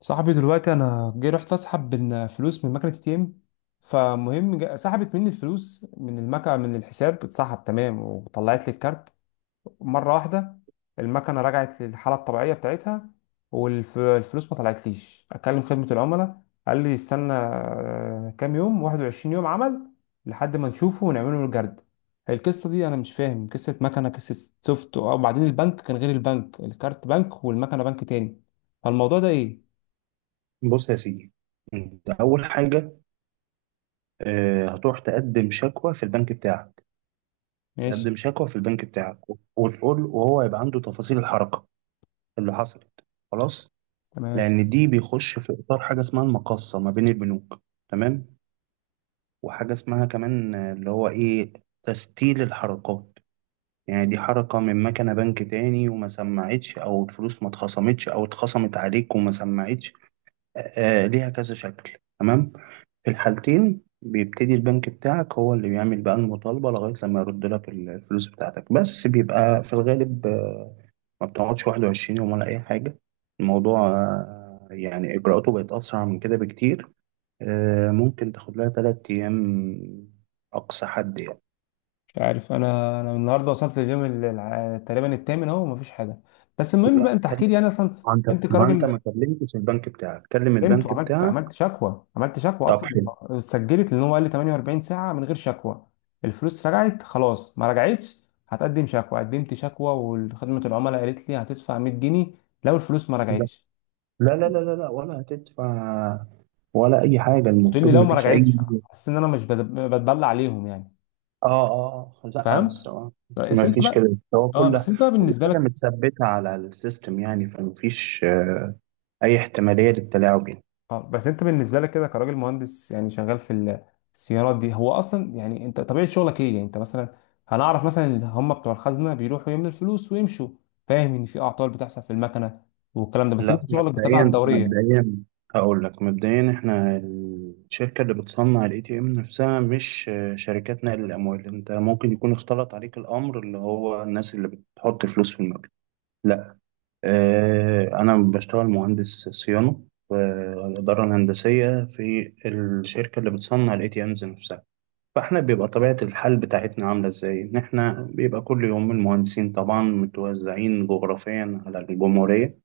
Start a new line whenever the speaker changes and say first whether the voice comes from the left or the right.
left: صاحبي دلوقتي انا جاي رحت اسحب من فلوس من مكنه اي ام. فمهم سحبت مني الفلوس من المكنه، من الحساب اتسحب تمام وطلعت لي الكارت مره واحده. المكنه رجعت للحاله الطبيعيه بتاعتها والفلوس ما طلعتليش. اكلم خدمه العملاء قال لي استنى كام يوم، 21 يوم عمل لحد ما نشوفه ونعمله له الجرد. القصه دي انا مش فاهم، قصه مكنه، قصه سوفت، وبعدين البنك كان غير، البنك الكارت بنك والمكنه بنك تاني. فالموضوع ده ايه؟
right: بص يا سيدي، انت اول حاجه، هتروح تقدم شكوى في البنك بتاعك.
left: ماشي.
right: تقدم شكوى في البنك بتاعك، وتقول وهو يبقى عنده تفاصيل الحركه اللي حصلت. خلاص.
left: تمام.
right: لان دي بيخش في اطار حاجه اسمها المقاصه ما بين البنوك. تمام. وحاجه اسمها كمان، اللي هو ايه، تسجيل الحركات. يعني دي حركه من مكنه بنك تاني وما سمعتش، او الفلوس ما اتخصمتش او اتخصمت عليك وما سمعتش. ليها كذا شكل. تمام. في الحالتين بيبتدي البنك بتاعك هو اللي بيعمل بقى المطالبة، لغاية لما يرد لك الفلوس بتاعتك، بس بيبقى في الغالب ما بتقعدش 21 يوم ولا أي حاجة. الموضوع يعني إجراءاته بقت أسرع من كده بكتير. ممكن تاخد لها 3 أيام، أقصى حد يعني.
left: مش عارف. انا النهارده وصلت لليوم تقريبا الثامن اهو، مفيش حاجه. بس المهم بقى
right: لا،
left: انت
right: كلم.
left: احكي لي انا اصلا
right: ما أنت
left: انت
right: ما أنت
left: كراجل.
right: ما كلمتش البنك بتاعك، كلم
left: قمت
right: البنك
left: وعملت،
right: بتاعك.
left: عملت شكوى
right: طب
left: اصلا،
right: حلو.
left: سجلت. لان هو قال لي 48 ساعه من غير شكوى الفلوس رجعت، خلاص ما رجعتش. هتقدم شكوى، قدمت شكوى، وخدمه العملاء قالت لي هتدفع 100 جنيه لو الفلوس ما
right: لا،
left: رجعتش.
right: لا، لا، لا، لا، ولا هتدفع ولا أي حاجة،
left: قلت لي
right: المفروض
left: لو
right: ما
left: ما
right: فيش أي.
left: رجعتش. حاسس ان انا مش بد- بتبلع عليهم يعني.
right: اه، اه، آه. لا،
left: فهمت.
right: بس هو
left: بس
right: ما
left: انت
right: فيش
left: بقى.
right: كده، هو
left: اه
right: كل
left: بس انت بقى
right: كل
left: بالنسبه
right: حاجه
left: لك.
right: متثبته على السيستم، يعني فما فيش اي احتماليه للتلاعب يعني.
left: اه بس انت بالنسبه لك كده كراجل مهندس يعني شغال في السيارات دي هو اصلا، يعني انت طبيعه شغلك ايه؟ يعني انت مثلا هنعرف مثلا ان هم بتوع الخزنه بيروحوا يملوا الفلوس ويمشوا، فاهم ان في اعطال بتحصل في المكنه والكلام ده، بس
right: لا،
left: انت شغلك بتابع
right: مبدئيا
left: الدوريه.
right: مبدئيا هقول لك، مبدئيا احنا الشركه اللي بتصنع الاي تي ام نفسها، مش شركات نقل الاموال. انت ممكن يكون اختلط عليك الامر، اللي هو الناس اللي بتحط فلوس في المكتب. لا، انا بشتغل مهندس صيانه في الاداره الهندسيه في الشركه اللي بتصنع الاي تي امز نفسها. فاحنا بيبقى طبيعة الحال بتاعتنا عاملة ازاي؟ ان احنا بيبقى كل يوم المهندسين طبعا متوزعين جغرافيا على الجمهورية.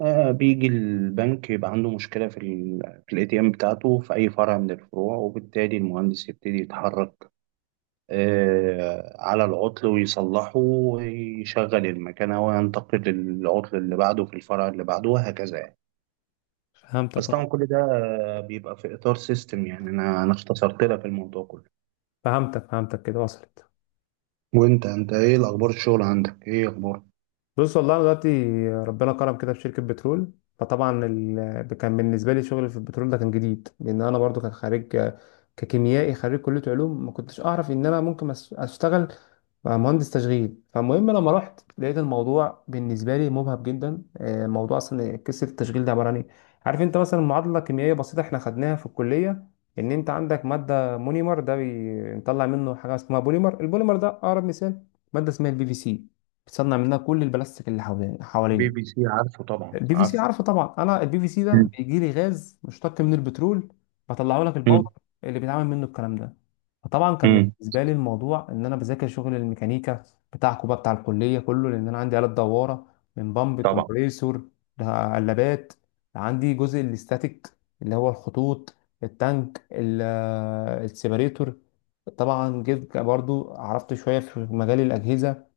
right: بيجي البنك يبقى عنده مشكلة في الاي تي ام بتاعته في اي فرع من الفروع، وبالتالي المهندس يبتدي يتحرك على العطل ويصلحه ويشغل المكنة، وينتقل للعطل اللي بعده في الفرع اللي بعده، وهكذا يعني. بس
left: فهمتك
right: طبعا
left: اه.
right: كل ده بيبقى في اطار سيستم يعني، انا اختصرت لك الموضوع كله.
left: فهمتك، كده وصلت.
right: وانت ايه الاخبار؟ الشغل عندك ايه اخبار؟
left: بص والله انا دلوقتي ربنا كرم كده في شركه بترول. فطبعا ال... كان بالنسبه لي شغل في البترول ده كان جديد، لان انا برضو كان خارج ككيميائي خريج كليه علوم. ما كنتش اعرف ان انا ممكن اشتغل بقى مهندس تشغيل. فالمهم لما رحت لقيت الموضوع بالنسبه لي مبهج جدا. الموضوع اصلا قصه التشغيل ده عباره عن ايه؟ عارف انت مثلا معادله كيميائيه بسيطه احنا خدناها في الكليه، ان انت عندك ماده مونيمر ده بنطلع منه حاجه اسمها بوليمر. البوليمر ده اقرب مثال ماده اسمها البي في سي، بتصنع منها كل البلاستيك اللي
right: بي
left: حوالينا.
right: بي سي، عارفه؟ طبعا
left: البي في سي
right: عارفه.
left: عارفه طبعا. انا البي في سي ده
right: مم.
left: بيجي لي غاز مشتق من البترول، بطلعه لك
right: مم.
left: البودر اللي بيتعمل منه الكلام ده. فطبعا كان
right: مم.
left: بالنسبه لي الموضوع ان انا بذاكر شغل الميكانيكا بتاعكم بقى، بتاع الكليه كله، لان انا عندي آلة دواره من بامب،
right: طبعا.
left: كومبريسور، لقلابات. عندي جزء الاستاتيك اللي هو الخطوط، التانك السيبريتور. طبعا جيت برضو عرفت شويه في مجال الاجهزه،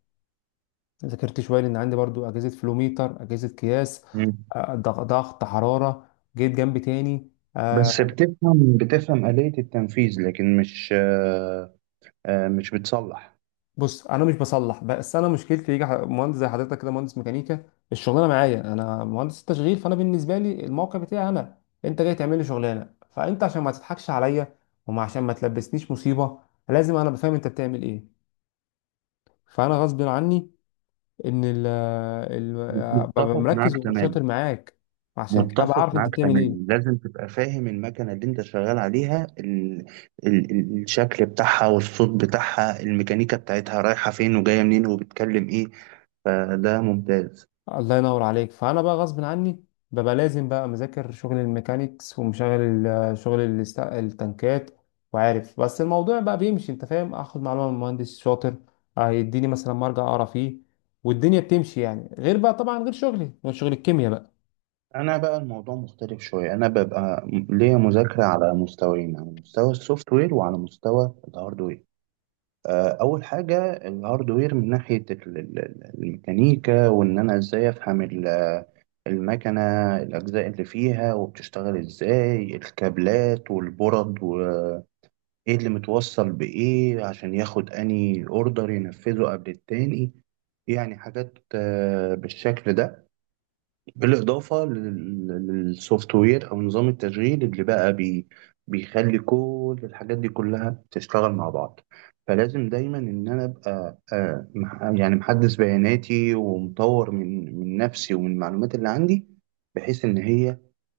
left: ذاكرت شويه لان عندي برضو اجهزه فلوميتر، اجهزه قياس،
right: مم.
left: ضغط، حراره. جيت جنب تاني.
right: بس بتفهم بتفهم آلية التنفيذ، لكن مش آه، آه، مش بتصلح.
left: بص انا مش بصلح، بس انا مشكلتي يجي مهندس زي حضرتك كده مهندس ميكانيكا، الشغلانه معايا انا مهندس تشغيل، فانا بالنسبه لي الموقع بتاعي انا، انت جاي تعمل لي شغلانه، فانت عشان ما تضحكش عليا وما عشان ما تلبسنيش مصيبه لازم انا بفهم انت بتعمل ايه. فانا غصب عني ان ببقى
right: متفق
left: مركز
right: معاك تماما.
left: وشاطر معاك عشان ابقى
right: متفق
left: عارف انت
right: معاك
left: بتعمل
right: تماما.
left: ايه.
right: لازم تبقى فاهم المكنة اللي انت شغال عليها، الشكل بتاعها والصوت بتاعها، الميكانيكا بتاعتها رايحة فين وجاية منين وبتكلم ايه. فده ممتاز.
left: الله ينور عليك. فانا بقى غصب عني ببقى لازم بقى مذاكر شغل الميكانيكس ومشغل شغل التنكات وعارف. بس الموضوع بقى بيمشي، انت فاهم، اخد معلومه من مهندس شاطر هيديني مثلا مرجع اقرا فيه والدنيا بتمشي يعني، غير بقى طبعا غير شغلي غير شغل الكيمياء بقى.
right: انا بقى الموضوع مختلف شويه، انا ببقى ليا مذاكره على مستويين، على مستوى السوفت وير وعلى مستوى الهاردوير. اول حاجه الهاردوير، من ناحيه الميكانيكا، وان انا ازاي افهم المكنه، الاجزاء اللي فيها وبتشتغل ازاي، الكابلات والبرد وايه اللي متوصل بايه عشان ياخد اني اوردر ينفذه قبل التاني. يعني حاجات بالشكل ده، بالإضافة للسوفت وير أو نظام التشغيل اللي بقى بيخلي كل الحاجات دي كلها تشتغل مع بعض. فلازم دايما إن أنا أبقى يعني محدث بياناتي، ومطور من نفسي ومن المعلومات اللي عندي، بحيث إن هي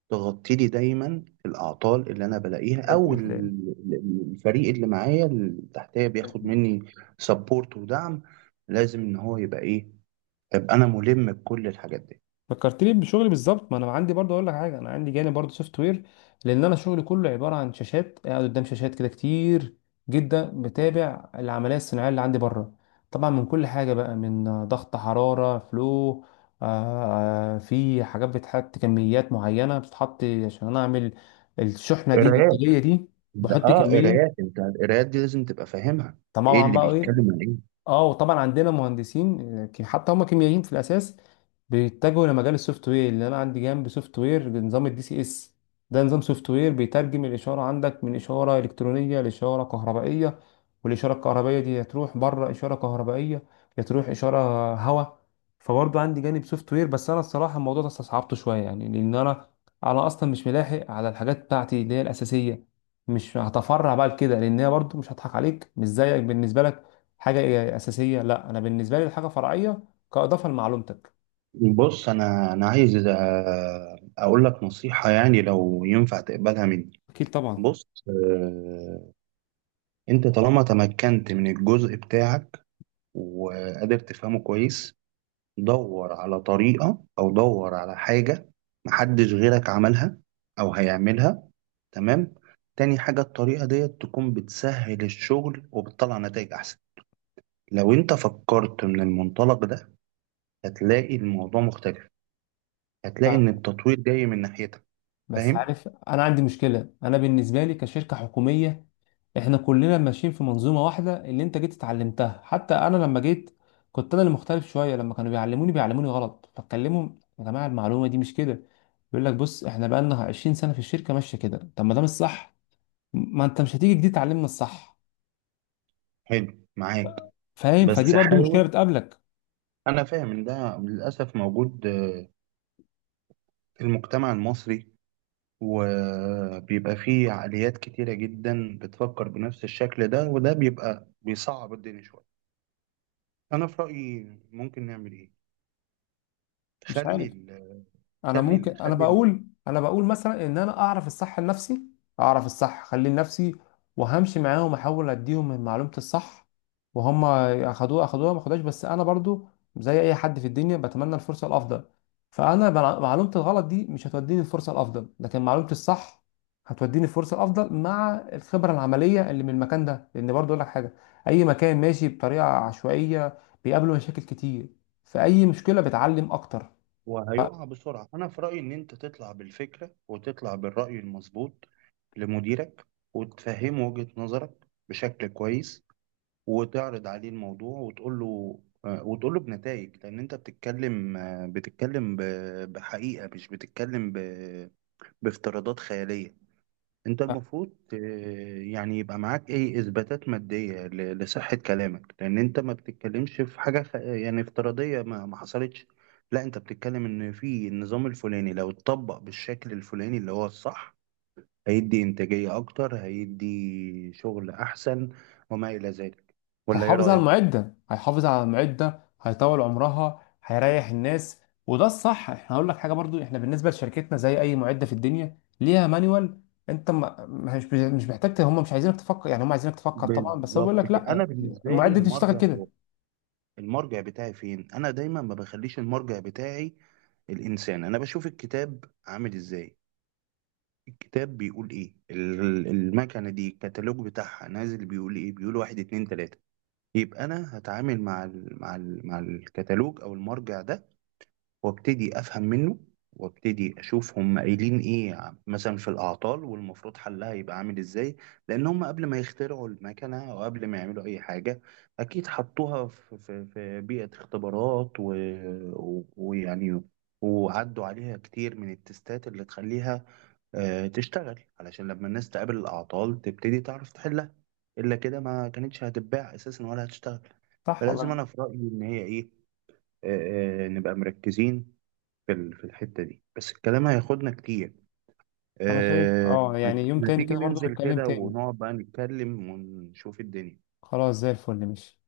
right: تغطي لي دايما الأعطال اللي أنا بلاقيها،
left: انت
right: أو
left: بتلاقي
right: الفريق اللي معايا اللي تحتيا بياخد مني سبورت ودعم. لازم إن هو يبقى إيه؟ أبقى أنا ملم بكل الحاجات
left: فكرتني بشغلي بالظبط. ما انا عندي برضه، اقول لك حاجه، انا عندي جانب برضه سوفت وير، لان انا شغلي كله عباره عن شاشات، قاعد قدام شاشات كده كتير جدا بتابع العمليه الصناعيه اللي عندي بره. طبعا من كل حاجه بقى، من ضغط، حراره، فلو، آه، في حاجات بتحط، كميات معينه بتتحط عشان انا اعمل الشحنه دي،
right: دي.
left: الانتاجيه دي،
right: انت
left: بحط
right: قرايات،
left: كميه.
right: انت القرايات دي لازم تبقى فاهمها، ايه
left: طبعا
right: اللي
left: بقى ايه،
right: بيتكلم عن ايه.
left: اه، وطبعا عندنا مهندسين حتى هم كيميائيين في الاساس بيتجهوا لمجال السوفت وير. اللي انا عندي جنب سوفت وير بنظام الدي سي اس، ده نظام سوفت وير بيترجم الاشاره عندك من اشاره الكترونيه لاشاره كهربائيه، والاشاره الكهربائيه دي يا تروح بره اشاره كهربائيه يا تروح اشاره هواء. فبرضه عندي جانب سوفت وير، بس انا الصراحه الموضوع ده استصعبته شويه يعني، لان انا، انا اصلا مش ملاحق على الحاجات بتاعتي اللي هي الاساسيه، مش هتفرع بقى لكده، لان هي برضه، مش هضحك عليك، مش زيك بالنسبه لك حاجه اساسيه، لا انا بالنسبه لي الحاجه فرعيه كاضافه لمعلومتك.
right: بص، انا عايز اقول لك نصيحة، يعني لو ينفع تقبلها مني.
left: اكيد طبعا.
right: بص، انت طالما تمكنت من الجزء بتاعك وقادر تفهمه كويس، دور على طريقة، او دور على حاجة محدش غيرك عملها او هيعملها. تمام. تاني حاجة، الطريقة ديت تكون بتسهل الشغل وبتطلع نتائج احسن. لو انت فكرت من المنطلق ده، هتلاقي الموضوع مختلف، هتلاقي ان
left: ف-
right: التطوير جاي من ناحيتك.
left: بس
right: فاهم؟
left: عارف انا عندي مشكله، انا بالنسبه لي كشركه حكوميه احنا كلنا ماشيين في منظومه واحده اللي انت جيت اتعلمتها. حتى انا لما جيت كنت انا اللي مختلف شويه، لما كانوا بيعلموني بيعلموني غلط فاتكلمهم يا جماعه المعلومه دي مش كده، يقول لك بص احنا بقالنا 20 سنه في الشركه ماشيه كده. طب ما ده مش صح، ما انت مش هتيجي جديد تعلمنا الصح.
right: حلو معاك.
left: فاهم؟ فدي
right: بس
left: برضو مشكله
right: حاول.
left: بتقابلك.
right: انا فاهم ان ده للاسف موجود في المجتمع المصري، وبيبقى فيه عقليات كتيرة جدا بتفكر بنفس الشكل ده، وده بيبقى بيصعب الدنيا شوية. انا في رأيي، ممكن نعمل ايه؟
left: مش
right: خلي
left: عارف،
right: ال-
left: انا
right: خلي
left: ممكن،
right: ال- خلي ال-
left: انا بقول مثلا ان انا اعرف الصح لنفسي، اعرف الصح خليه لنفسي، وهمشي معاهم احاول اديهم من معلومة الصح، وهم اخدوها اخدوها ما اخدوهاش. بس انا برضو زي اي حد في الدنيا بتمنى الفرصة الافضل. فانا معلومة الغلط دي مش هتوديني الفرصة الافضل، لكن معلومة الصح هتوديني الفرصة الافضل مع الخبرة العملية اللي من المكان ده. لان برضو اقول لك حاجة، اي مكان ماشي بطريقة عشوائية بيقابله مشاكل كتير، فاي مشكلة بتعلم اكتر.
right: وهيقع بسرعة. أنا في رأيي إن أنت تطلع بالفكرة وتطلع بالرأي المظبوط لمديرك، وتفهمه وجهة نظرك بشكل كويس، وتعرض عليه الموضوع، وتقول له بنتائج. لان انت بتتكلم بحقيقة، مش بتتكلم بافتراضات خيالية. انت المفروض يعني يبقى معاك ايه، اثباتات مادية لصحة كلامك، لان انت ما بتتكلمش في حاجة يعني افتراضية ما حصلتش. لا، انت بتتكلم ان في النظام الفلاني لو اتطبق بالشكل الفلاني اللي هو الصح، هيدي إنتاجية أكتر، هيدي شغل أحسن، وما إلى ذلك. ولا إيه رأيك؟
left: هيحافظ على المعدة، هيطول عمرها، هيريح الناس، وده الصح. احنا هقول لك حاجة برضو، احنا بالنسبة لشركتنا زي اي معدة في الدنيا ليها مانيوال. انت مش محتاج هم مش عايزينك تفكر، يعني هم عايزينك تفكر طبعا، بس هو بيقول
right: بالظبط
left: لك
right: كده. أنا
left: لا
right: بالنسبة لي
left: المعدة دي تشتغل
right: المرجع
left: كده،
right: هو المرجع بتاعي فين؟ أنا دايما ما بخليش المرجع بتاعي الإنسان، أنا بشوف الكتاب عامل إزاي، الكتاب بيقول إيه، المكنة دي الكتالوج بتاعها نازل بيقول إيه، بيقول واحد اتنين تلاتة. يبقى أنا هتعامل مع الكتالوج أو المرجع ده، وابتدي افهم منه، وابتدي اشوف هم قايلين ايه مثلا في الاعطال، والمفروض حلها يبقى عامل ازاي. لان هم قبل ما يخترعوا المكنه او قبل ما يعملوا اي حاجه، اكيد حطوها في بيئه اختبارات، ويعني وعدوا عليها كتير من التستات اللي تخليها تشتغل، علشان لما الناس تقابل الاعطال تبتدي تعرف تحلها. الا كده ما كانتش هتتباع اساسا ولا هتشتغل.
left: صح ولا
right: فلازم
left: انا؟
right: انا في رايي ان هي ايه، نبقى مركزين في الحتة دي، بس الكلام هياخدنا كتير.
left: أنا شايف
right: أه
left: اه،
right: ما
left: يعني يوم
right: ما
left: تاني
right: تيجي
left: كده برضو
right: ننزل
left: نتكلم
right: كده
left: تاني.
right: ونقعد بقى نتكلم ونشوف الدنيا.
left: خلاص زي الفل، ماشي.